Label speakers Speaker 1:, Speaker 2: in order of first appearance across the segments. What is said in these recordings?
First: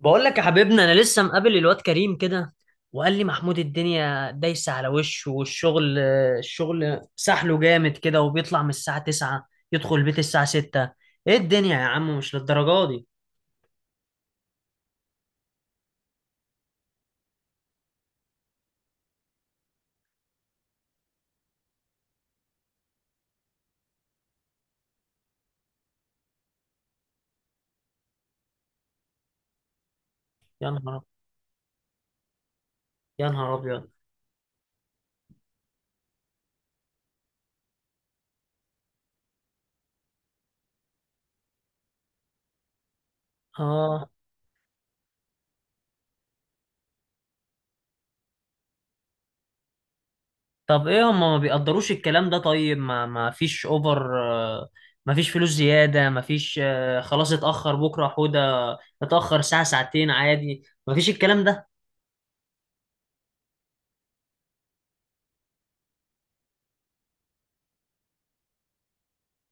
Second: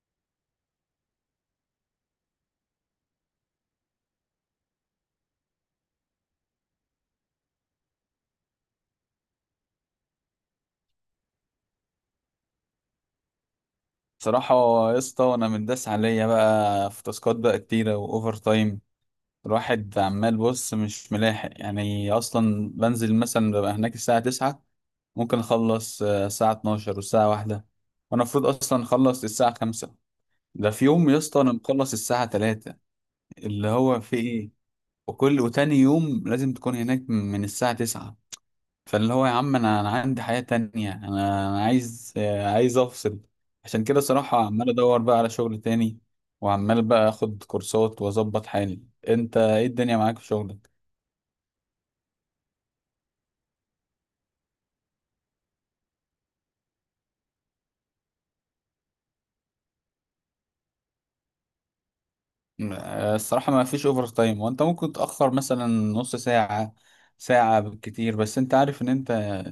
Speaker 1: بقول لك يا حبيبنا، انا لسه مقابل الواد كريم كده. وقال لي محمود الدنيا دايسه على وشه، والشغل سحله جامد كده، وبيطلع من الساعه 9 يدخل البيت الساعه 6. ايه الدنيا يا عم؟ مش للدرجه دي.
Speaker 2: صراحة يا اسطى، أنا متداس عليا بقى في تاسكات بقى كتيرة وأوفر تايم. الواحد عمال بص مش ملاحق، يعني أصلا بنزل مثلا ببقى هناك الساعة تسعة، ممكن أخلص الساعة اتناشر والساعة واحدة، وأنا المفروض أصلا أخلص الساعة خمسة.
Speaker 1: يا
Speaker 2: ده في
Speaker 1: نهار
Speaker 2: يوم يا اسطى أنا مخلص الساعة تلاتة،
Speaker 1: يا نهار
Speaker 2: اللي
Speaker 1: ابيض.
Speaker 2: هو في إيه. وكل وتاني يوم لازم تكون هناك من الساعة تسعة. فاللي هو يا عم، انا عندي حياة تانية، انا أنا عايز عايز افصل. عشان كده
Speaker 1: اه.
Speaker 2: صراحة عمال ادور بقى على شغل تاني، وعمال بقى اخد كورسات واظبط حالي. انت ايه الدنيا معاك في شغلك؟
Speaker 1: طب ايه هم ما بيقدروش الكلام ده؟ طيب ما فيش اوفر، ما فيش فلوس زياده، ما فيش، خلاص اتاخر بكره حوده، اتاخر ساعه ساعتين عادي، ما فيش الكلام ده.
Speaker 2: الصراحة ما فيش اوفر تايم، وانت ممكن تأخر مثلا نص ساعة ساعة بالكتير، بس انت عارف ان انت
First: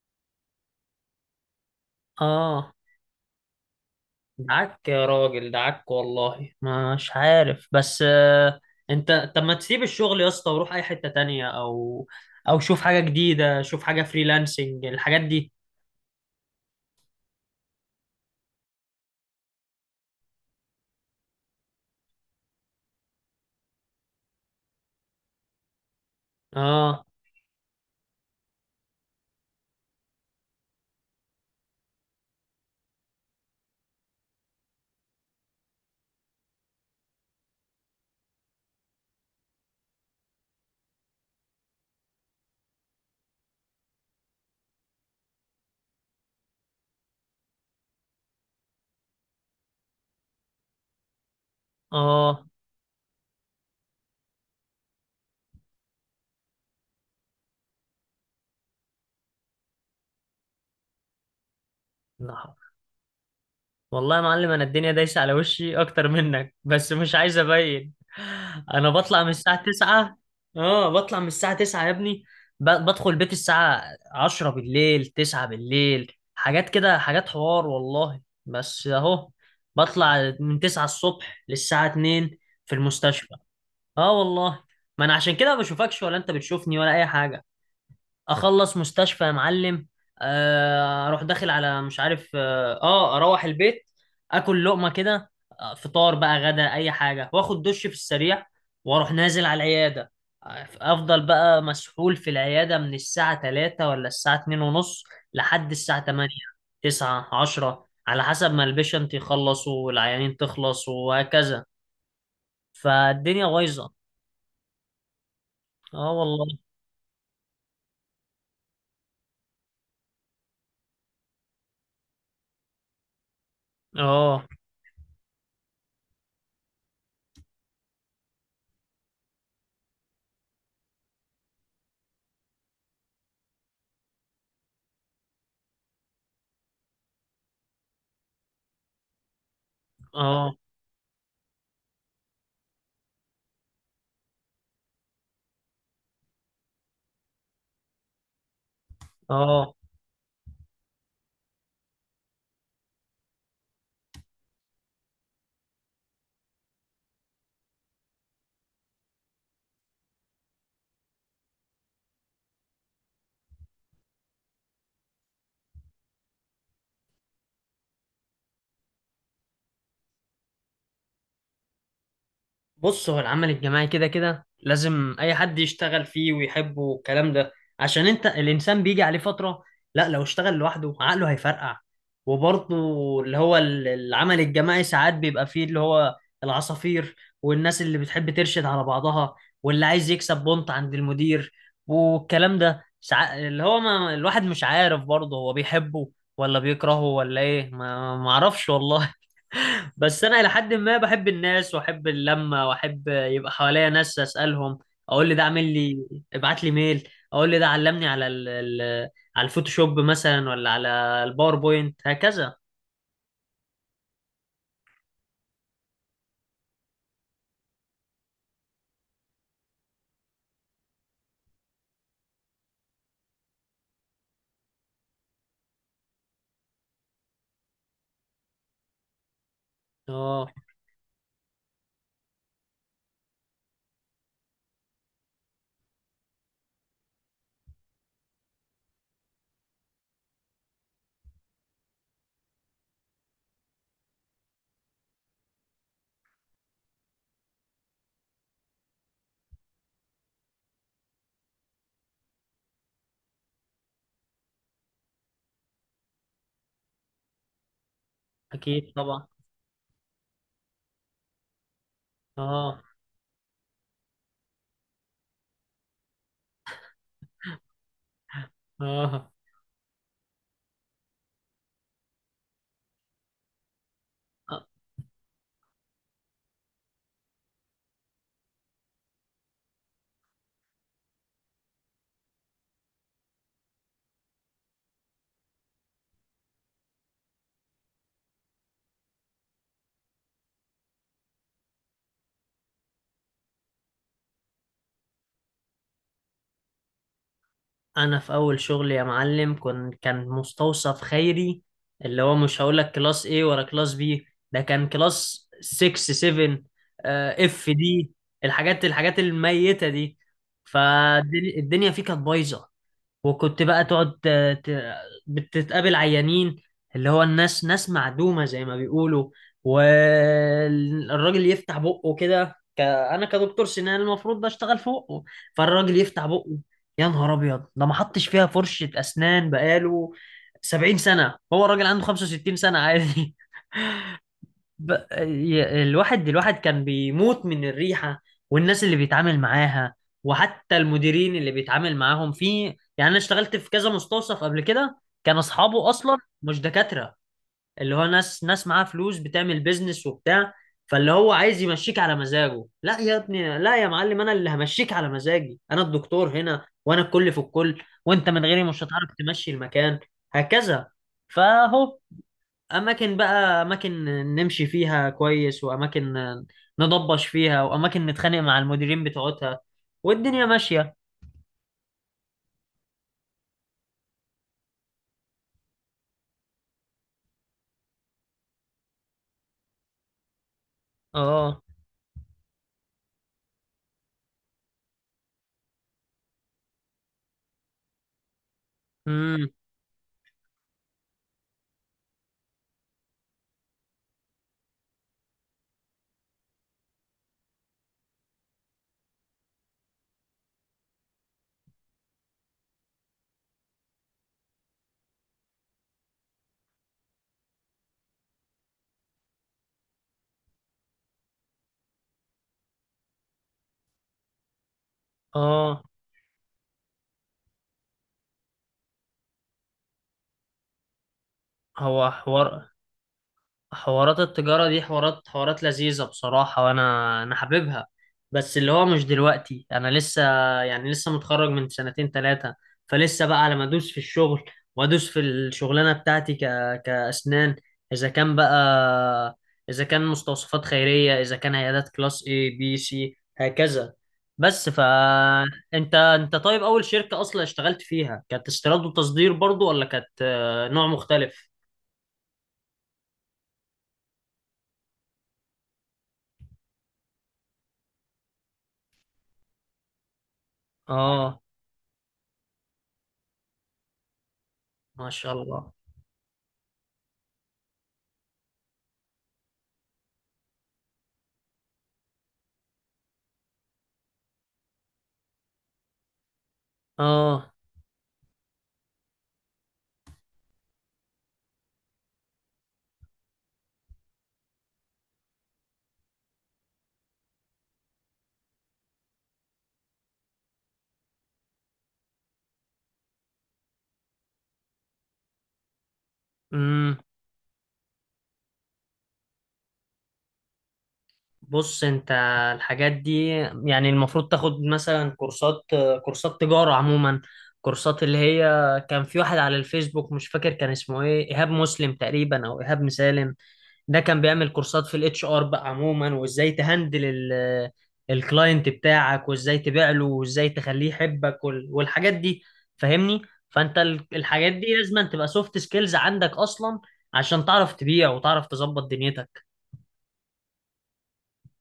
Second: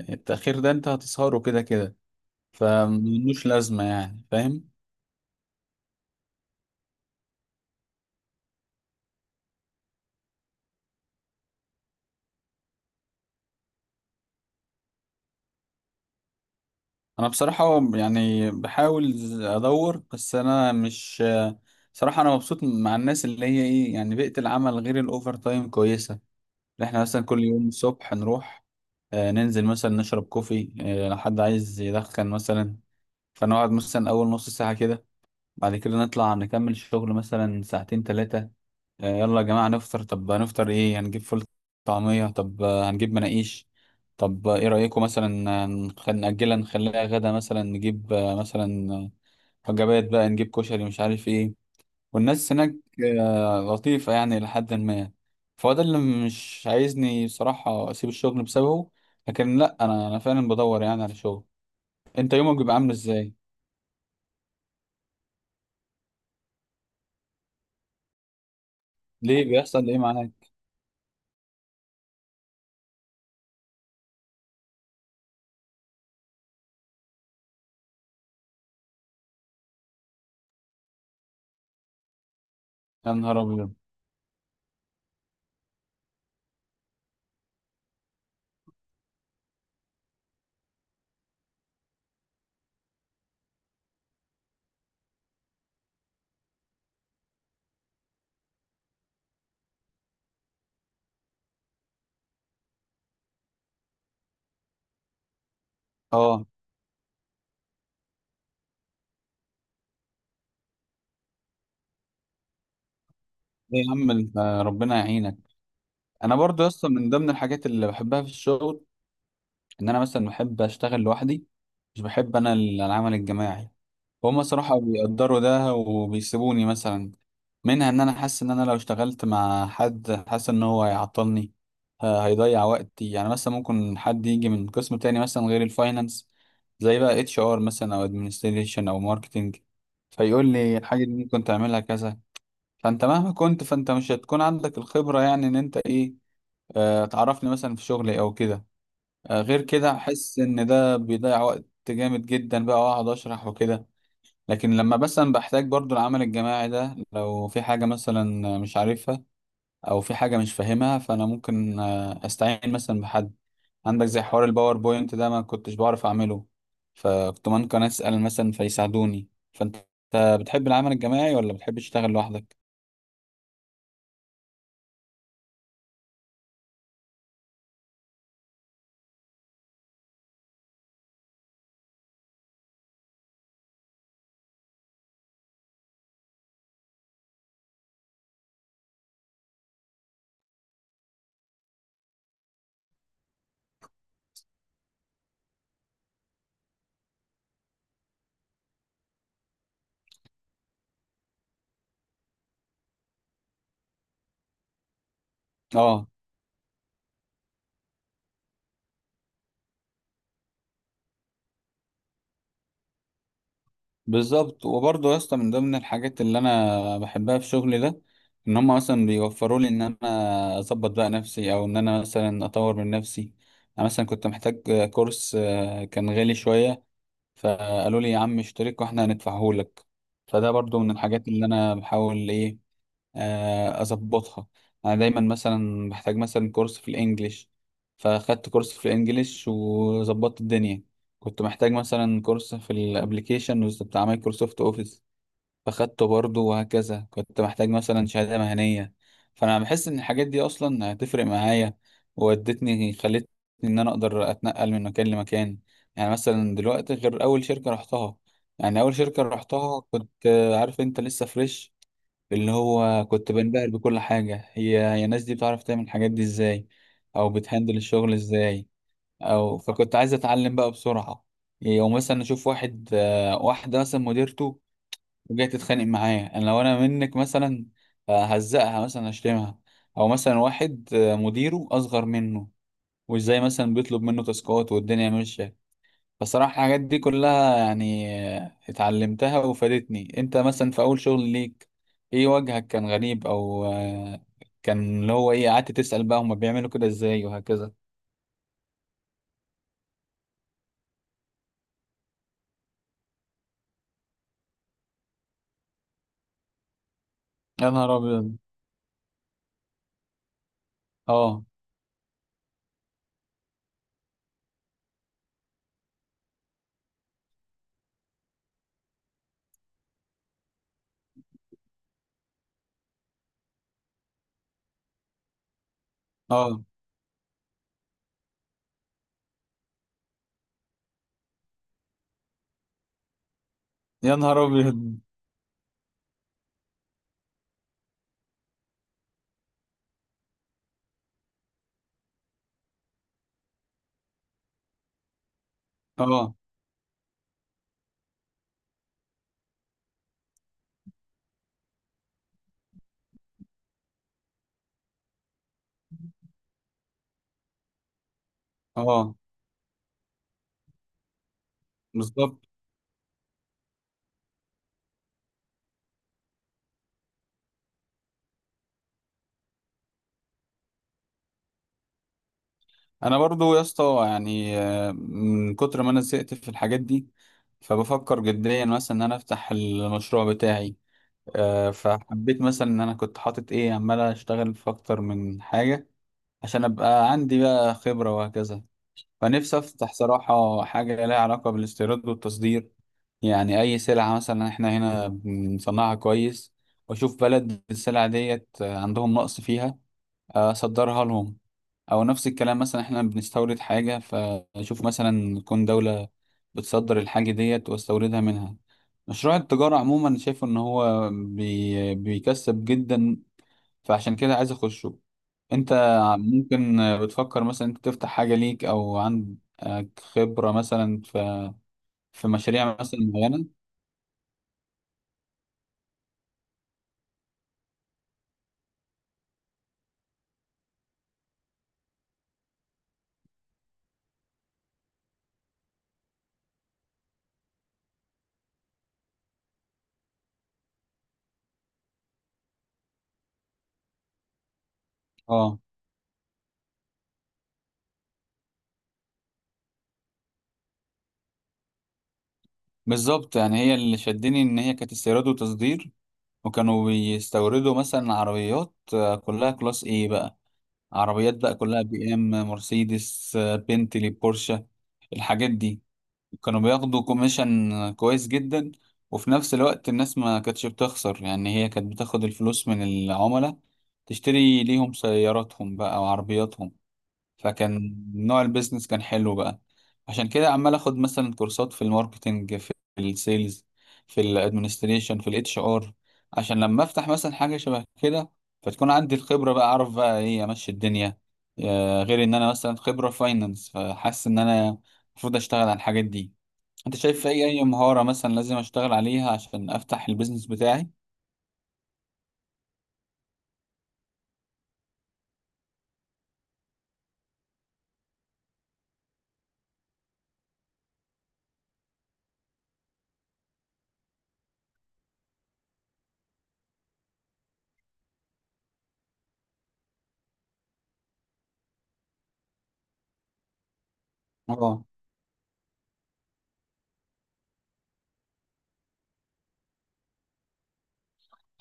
Speaker 2: التأخير ده انت هتسهره كده كده،
Speaker 1: اه.
Speaker 2: فملوش لازمة، يعني فاهم.
Speaker 1: دعك يا راجل، دعك والله مش عارف بس، انت طب ما تسيب الشغل يا اسطى وروح اي حتة تانية، او شوف حاجة جديدة، شوف حاجة فريلانسنج الحاجات دي.
Speaker 2: انا بصراحة يعني بحاول ادور، بس انا مش، صراحة انا مبسوط مع الناس اللي هي ايه، يعني بيئة العمل غير الاوفر تايم كويسة. اللي احنا
Speaker 1: اه.
Speaker 2: مثلا كل يوم الصبح نروح، ننزل مثلا نشرب كوفي، لو حد عايز يدخن مثلا، فنقعد مثلا اول نص ساعة كده، بعد كده نطلع نكمل شغل مثلا ساعتين تلاتة. يلا يا جماعة نفطر، طب هنفطر ايه؟ هنجيب فول طعمية؟ طب هنجيب مناقيش؟ طب ايه رأيكم مثلا نأجلها نخليها غدا، مثلا نجيب مثلا وجبات بقى، نجيب كشري مش عارف ايه.
Speaker 1: اه.
Speaker 2: والناس هناك لطيفة يعني لحد ما. فهو ده اللي مش عايزني صراحة أسيب الشغل بسببه، لكن لأ، أنا فعلا بدور يعني على شغل. أنت
Speaker 1: لا.
Speaker 2: يومك بيبقى عامل إزاي؟
Speaker 1: والله يا معلم، انا الدنيا دايسه على وشي اكتر منك، بس مش عايز ابين. انا بطلع من
Speaker 2: ليه
Speaker 1: الساعه
Speaker 2: بيحصل إيه
Speaker 1: 9.
Speaker 2: معاك؟
Speaker 1: اه، بطلع من الساعه 9 يا ابني، بدخل البيت الساعه 10 بالليل، 9 بالليل، حاجات كده، حاجات حوار والله، بس اهو. بطلع من 9 الصبح للساعه 2 في
Speaker 2: يا
Speaker 1: المستشفى.
Speaker 2: نهار أبيض.
Speaker 1: اه والله. ما انا عشان كده ما بشوفكش، ولا انت بتشوفني، ولا اي حاجه. اخلص مستشفى يا معلم، اروح داخل على مش عارف اه، اروح البيت، اكل لقمه كده، فطار بقى غدا اي حاجه، واخد دش في السريع، واروح نازل على العياده. افضل بقى مسحول في العياده من الساعه 3 ولا الساعه 2 ونص لحد الساعه 8،
Speaker 2: اه،
Speaker 1: 9، 10، على حسب ما البيشنت يخلص والعيانين تخلص وهكذا. فالدنيا
Speaker 2: ايه يا
Speaker 1: بايظه.
Speaker 2: عم انت، ربنا يعينك.
Speaker 1: اه
Speaker 2: انا
Speaker 1: والله.
Speaker 2: برضو يا اسطى من ضمن الحاجات اللي بحبها في الشغل، ان انا مثلا بحب اشتغل لوحدي، مش بحب انا العمل الجماعي. وهم
Speaker 1: اه.
Speaker 2: صراحة بيقدروا ده وبيسيبوني مثلا، منها ان انا حاسس ان انا لو اشتغلت مع حد حاسس ان هو هيعطلني، هيضيع وقتي، يعني مثلا ممكن حد يجي من قسم تاني مثلا غير الفاينانس، زي بقى اتش ار مثلا او ادمنستريشن او ماركتنج، فيقول
Speaker 1: اه.
Speaker 2: لي الحاجة دي ممكن تعملها كذا. فانت مهما كنت، فانت مش هتكون عندك الخبرة، يعني ان انت ايه، آه تعرفني مثلا في شغلي او كده، آه غير
Speaker 1: اه.
Speaker 2: كده احس ان ده بيضيع وقت جامد جدا بقى، واقعد اشرح وكده. لكن لما مثلا بحتاج برضو العمل الجماعي ده، لو في حاجة مثلا مش عارفها او في حاجة مش فاهمها، فانا ممكن استعين مثلا بحد عندك، زي حوار الباوربوينت ده ما كنتش بعرف اعمله، فكنت ممكن اسأل مثلا فيساعدوني. فانت بتحب العمل الجماعي ولا بتحب تشتغل لوحدك؟
Speaker 1: بص، هو العمل الجماعي كده كده لازم اي حد يشتغل فيه ويحبه والكلام ده. عشان انت الانسان بيجي عليه فترة، لا، لو اشتغل لوحده عقله هيفرقع. وبرضه اللي هو العمل الجماعي ساعات بيبقى فيه اللي هو العصافير، والناس اللي بتحب ترشد على بعضها، واللي عايز يكسب بونت عند المدير، والكلام ده ساعات، اللي هو ما الواحد مش عارف برضه هو بيحبه ولا بيكرهه ولا ايه، ما اعرفش والله. بس انا الى حد ما بحب الناس، واحب اللمه، واحب يبقى حواليا ناس اسالهم، اقول لي ده عامل لي،
Speaker 2: اه،
Speaker 1: ابعت لي ميل، اقول لي ده علمني على ال... على الفوتوشوب مثلا، ولا على الباوربوينت هكذا.
Speaker 2: بالظبط. وبرضه يا اسطى من ضمن الحاجات اللي انا بحبها في شغلي ده، ان هم مثلا بيوفروا لي ان انا اظبط بقى نفسي، او ان انا مثلا اطور من نفسي. انا مثلا كنت محتاج كورس كان غالي شويه، فقالوا لي يا عم اشترك واحنا هندفعه لك. فده
Speaker 1: اه
Speaker 2: برضه من الحاجات اللي انا بحاول ايه، اظبطها. انا دايما مثلا بحتاج مثلا كورس في الانجليش، فاخدت كورس في الانجليش وظبطت الدنيا. كنت محتاج مثلا كورس في الابليكيشن بتاع مايكروسوفت اوفيس فاخدته برضه، وهكذا كنت محتاج مثلا شهادة مهنية. فانا بحس ان الحاجات دي اصلا هتفرق معايا، وودتني خلتني ان انا اقدر اتنقل من مكان لمكان. يعني مثلا دلوقتي غير اول شركة رحتها، يعني
Speaker 1: اكيد
Speaker 2: اول شركة
Speaker 1: طبعا.
Speaker 2: رحتها كنت عارف انت لسه فريش، اللي
Speaker 1: اه.
Speaker 2: هو كنت بنبهر بكل حاجة، هي الناس دي بتعرف تعمل الحاجات دي ازاي، او بتهندل الشغل ازاي،
Speaker 1: اه.
Speaker 2: او فكنت عايز اتعلم بقى بسرعة. يعني او مثلا اشوف واحد واحدة مثلا مديرته وجاية تتخانق معايا، انا لو انا منك مثلا هزقها مثلا اشتمها، او مثلا واحد مديره اصغر منه، وازاي مثلا بيطلب منه تاسكات والدنيا ماشية. بصراحة الحاجات دي كلها يعني اتعلمتها وفادتني. انت مثلا في اول شغل ليك ايه وجهك كان غريب، او آه، كان اللي هو ايه، قعدت تسأل بقى هما بيعملوا كده ازاي وهكذا؟
Speaker 1: انا في اول شغل يا معلم، كان مستوصف خيري. اللي هو مش هقول لك كلاس A ولا كلاس B، ده كان كلاس 6 7 اف
Speaker 2: يا نهار
Speaker 1: دي.
Speaker 2: ابيض.
Speaker 1: الحاجات الميتة دي.
Speaker 2: اه.
Speaker 1: فالدنيا فيه كانت بايظة. وكنت بقى تقعد ت- بتتقابل عيانين اللي هو الناس ناس معدومة زي ما بيقولوا. والراجل يفتح بقه كده، انا كدكتور سنان المفروض بشتغل فوقه. فالراجل يفتح بقه،
Speaker 2: اه،
Speaker 1: يا نهار ابيض. ده ما حطش فيها فرشة اسنان بقاله 70 سنة، هو الراجل عنده 65 سنة عادي.
Speaker 2: يا نهار
Speaker 1: ب...
Speaker 2: ابيض.
Speaker 1: الواحد كان بيموت من الريحة، والناس اللي بيتعامل معاها، وحتى المديرين اللي بيتعامل معاهم في. يعني انا اشتغلت في كذا مستوصف قبل كده كان اصحابه اصلا
Speaker 2: اه.
Speaker 1: مش دكاترة، اللي هو ناس معاها فلوس بتعمل بيزنس وبتاع، فاللي هو عايز يمشيك على مزاجه. لا يا ابني، لا يا معلم، انا اللي همشيك على مزاجي. انا الدكتور هنا وانا الكل في الكل، وانت من غيري مش هتعرف
Speaker 2: اه،
Speaker 1: تمشي المكان هكذا. فهو
Speaker 2: بالظبط.
Speaker 1: اماكن بقى، اماكن نمشي فيها كويس، واماكن نضبش فيها، واماكن نتخانق مع المديرين بتوعتها، والدنيا ماشية.
Speaker 2: انا برضو يا اسطى يعني من كتر ما انا زهقت في الحاجات دي، فبفكر جديا مثلا ان انا افتح المشروع بتاعي.
Speaker 1: اه.
Speaker 2: فحبيت مثلا ان انا كنت حاطط ايه، عمال اشتغل في اكتر من حاجة عشان ابقى عندي بقى خبرة وهكذا.
Speaker 1: امم.
Speaker 2: فنفسي افتح صراحة حاجة لها علاقة بالاستيراد والتصدير. يعني اي سلعة مثلا احنا هنا بنصنعها كويس، واشوف بلد السلعة ديت عندهم نقص فيها، اصدرها لهم. او نفس الكلام، مثلا احنا بنستورد حاجة، فاشوف مثلا تكون دولة بتصدر الحاجة ديت واستوردها منها. مشروع التجارة عموما شايف ان هو بيكسب جدا، فعشان كده عايز اخشه. انت
Speaker 1: اه،
Speaker 2: ممكن بتفكر مثلا انت تفتح حاجة ليك، او عندك خبرة مثلا في
Speaker 1: هو
Speaker 2: في
Speaker 1: حوار.
Speaker 2: مشاريع مثلا معينة؟
Speaker 1: حوارات التجارة دي حوارات حوارات لذيذة بصراحة، وأنا حاببها. بس اللي هو مش دلوقتي، أنا لسه يعني لسه متخرج من سنتين تلاتة، فلسه بقى لما أدوس في الشغل، وأدوس في الشغلانة بتاعتي كأسنان. إذا كان بقى، إذا كان مستوصفات خيرية، إذا كان عيادات كلاس A B C هكذا. بس فأنت
Speaker 2: اه،
Speaker 1: أنت أنت طيب، أول شركة أصلا اشتغلت فيها كانت استيراد وتصدير برضو، ولا كانت، نوع مختلف؟
Speaker 2: بالظبط. يعني هي اللي شدني ان هي كانت استيراد وتصدير، وكانوا بيستوردوا مثلا عربيات كلها كلاس ايه بقى، عربيات
Speaker 1: آه.
Speaker 2: بقى كلها بي ام مرسيدس بنتلي بورشه،
Speaker 1: ما شاء
Speaker 2: الحاجات
Speaker 1: الله.
Speaker 2: دي. كانوا بياخدوا كوميشن كويس جدا، وفي نفس الوقت الناس ما كانتش بتخسر، يعني هي كانت بتاخد الفلوس من العملاء تشتري ليهم سياراتهم بقى وعربياتهم.
Speaker 1: اه.
Speaker 2: فكان نوع البيزنس كان حلو بقى. عشان كده عمال اخد مثلا كورسات في الماركتينج، في السيلز، في الادمنستريشن، في الاتش ار، عشان لما افتح مثلا حاجة شبه كده فتكون عندي الخبرة بقى، اعرف بقى ايه، امشي الدنيا. غير ان انا مثلا خبرة فاينانس، فحاسس ان انا المفروض اشتغل على الحاجات دي. انت
Speaker 1: امم.
Speaker 2: شايف في اي مهارة مثلا لازم اشتغل عليها عشان افتح البيزنس بتاعي؟
Speaker 1: بص انت الحاجات دي يعني المفروض تاخد مثلا كورسات، كورسات تجارة عموما، كورسات اللي هي كان في واحد على الفيسبوك مش فاكر كان اسمه ايه، ايهاب مسلم تقريبا او ايهاب مسالم. ده كان بيعمل كورسات في الاتش ار بقى عموما، وازاي تهندل الكلاينت بتاعك، وازاي تبيع له، وازاي تخليه يحبك، والحاجات دي فاهمني. فانت الحاجات دي
Speaker 2: اه،
Speaker 1: لازم تبقى سوفت سكيلز عندك اصلا، عشان تعرف تبيع وتعرف تظبط دنيتك.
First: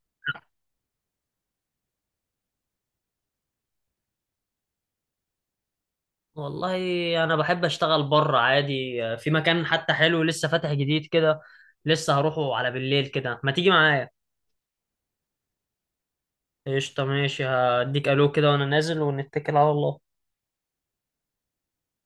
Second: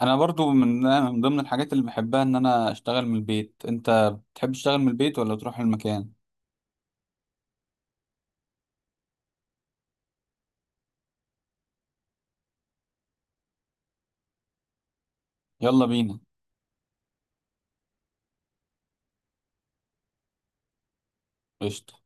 Speaker 2: انا برضو من ضمن الحاجات اللي بحبها ان انا اشتغل من البيت. انت بتحب تشتغل من البيت ولا تروح المكان؟
Speaker 1: والله انا بحب اشتغل بره عادي، في مكان حتى حلو لسه فاتح جديد كده، لسه هروحه على بالليل كده، ما تيجي معايا؟
Speaker 2: يلا بينا.
Speaker 1: قشطة ماشي، هديك الو كده وانا نازل، ونتكل على الله.
Speaker 2: قشطة.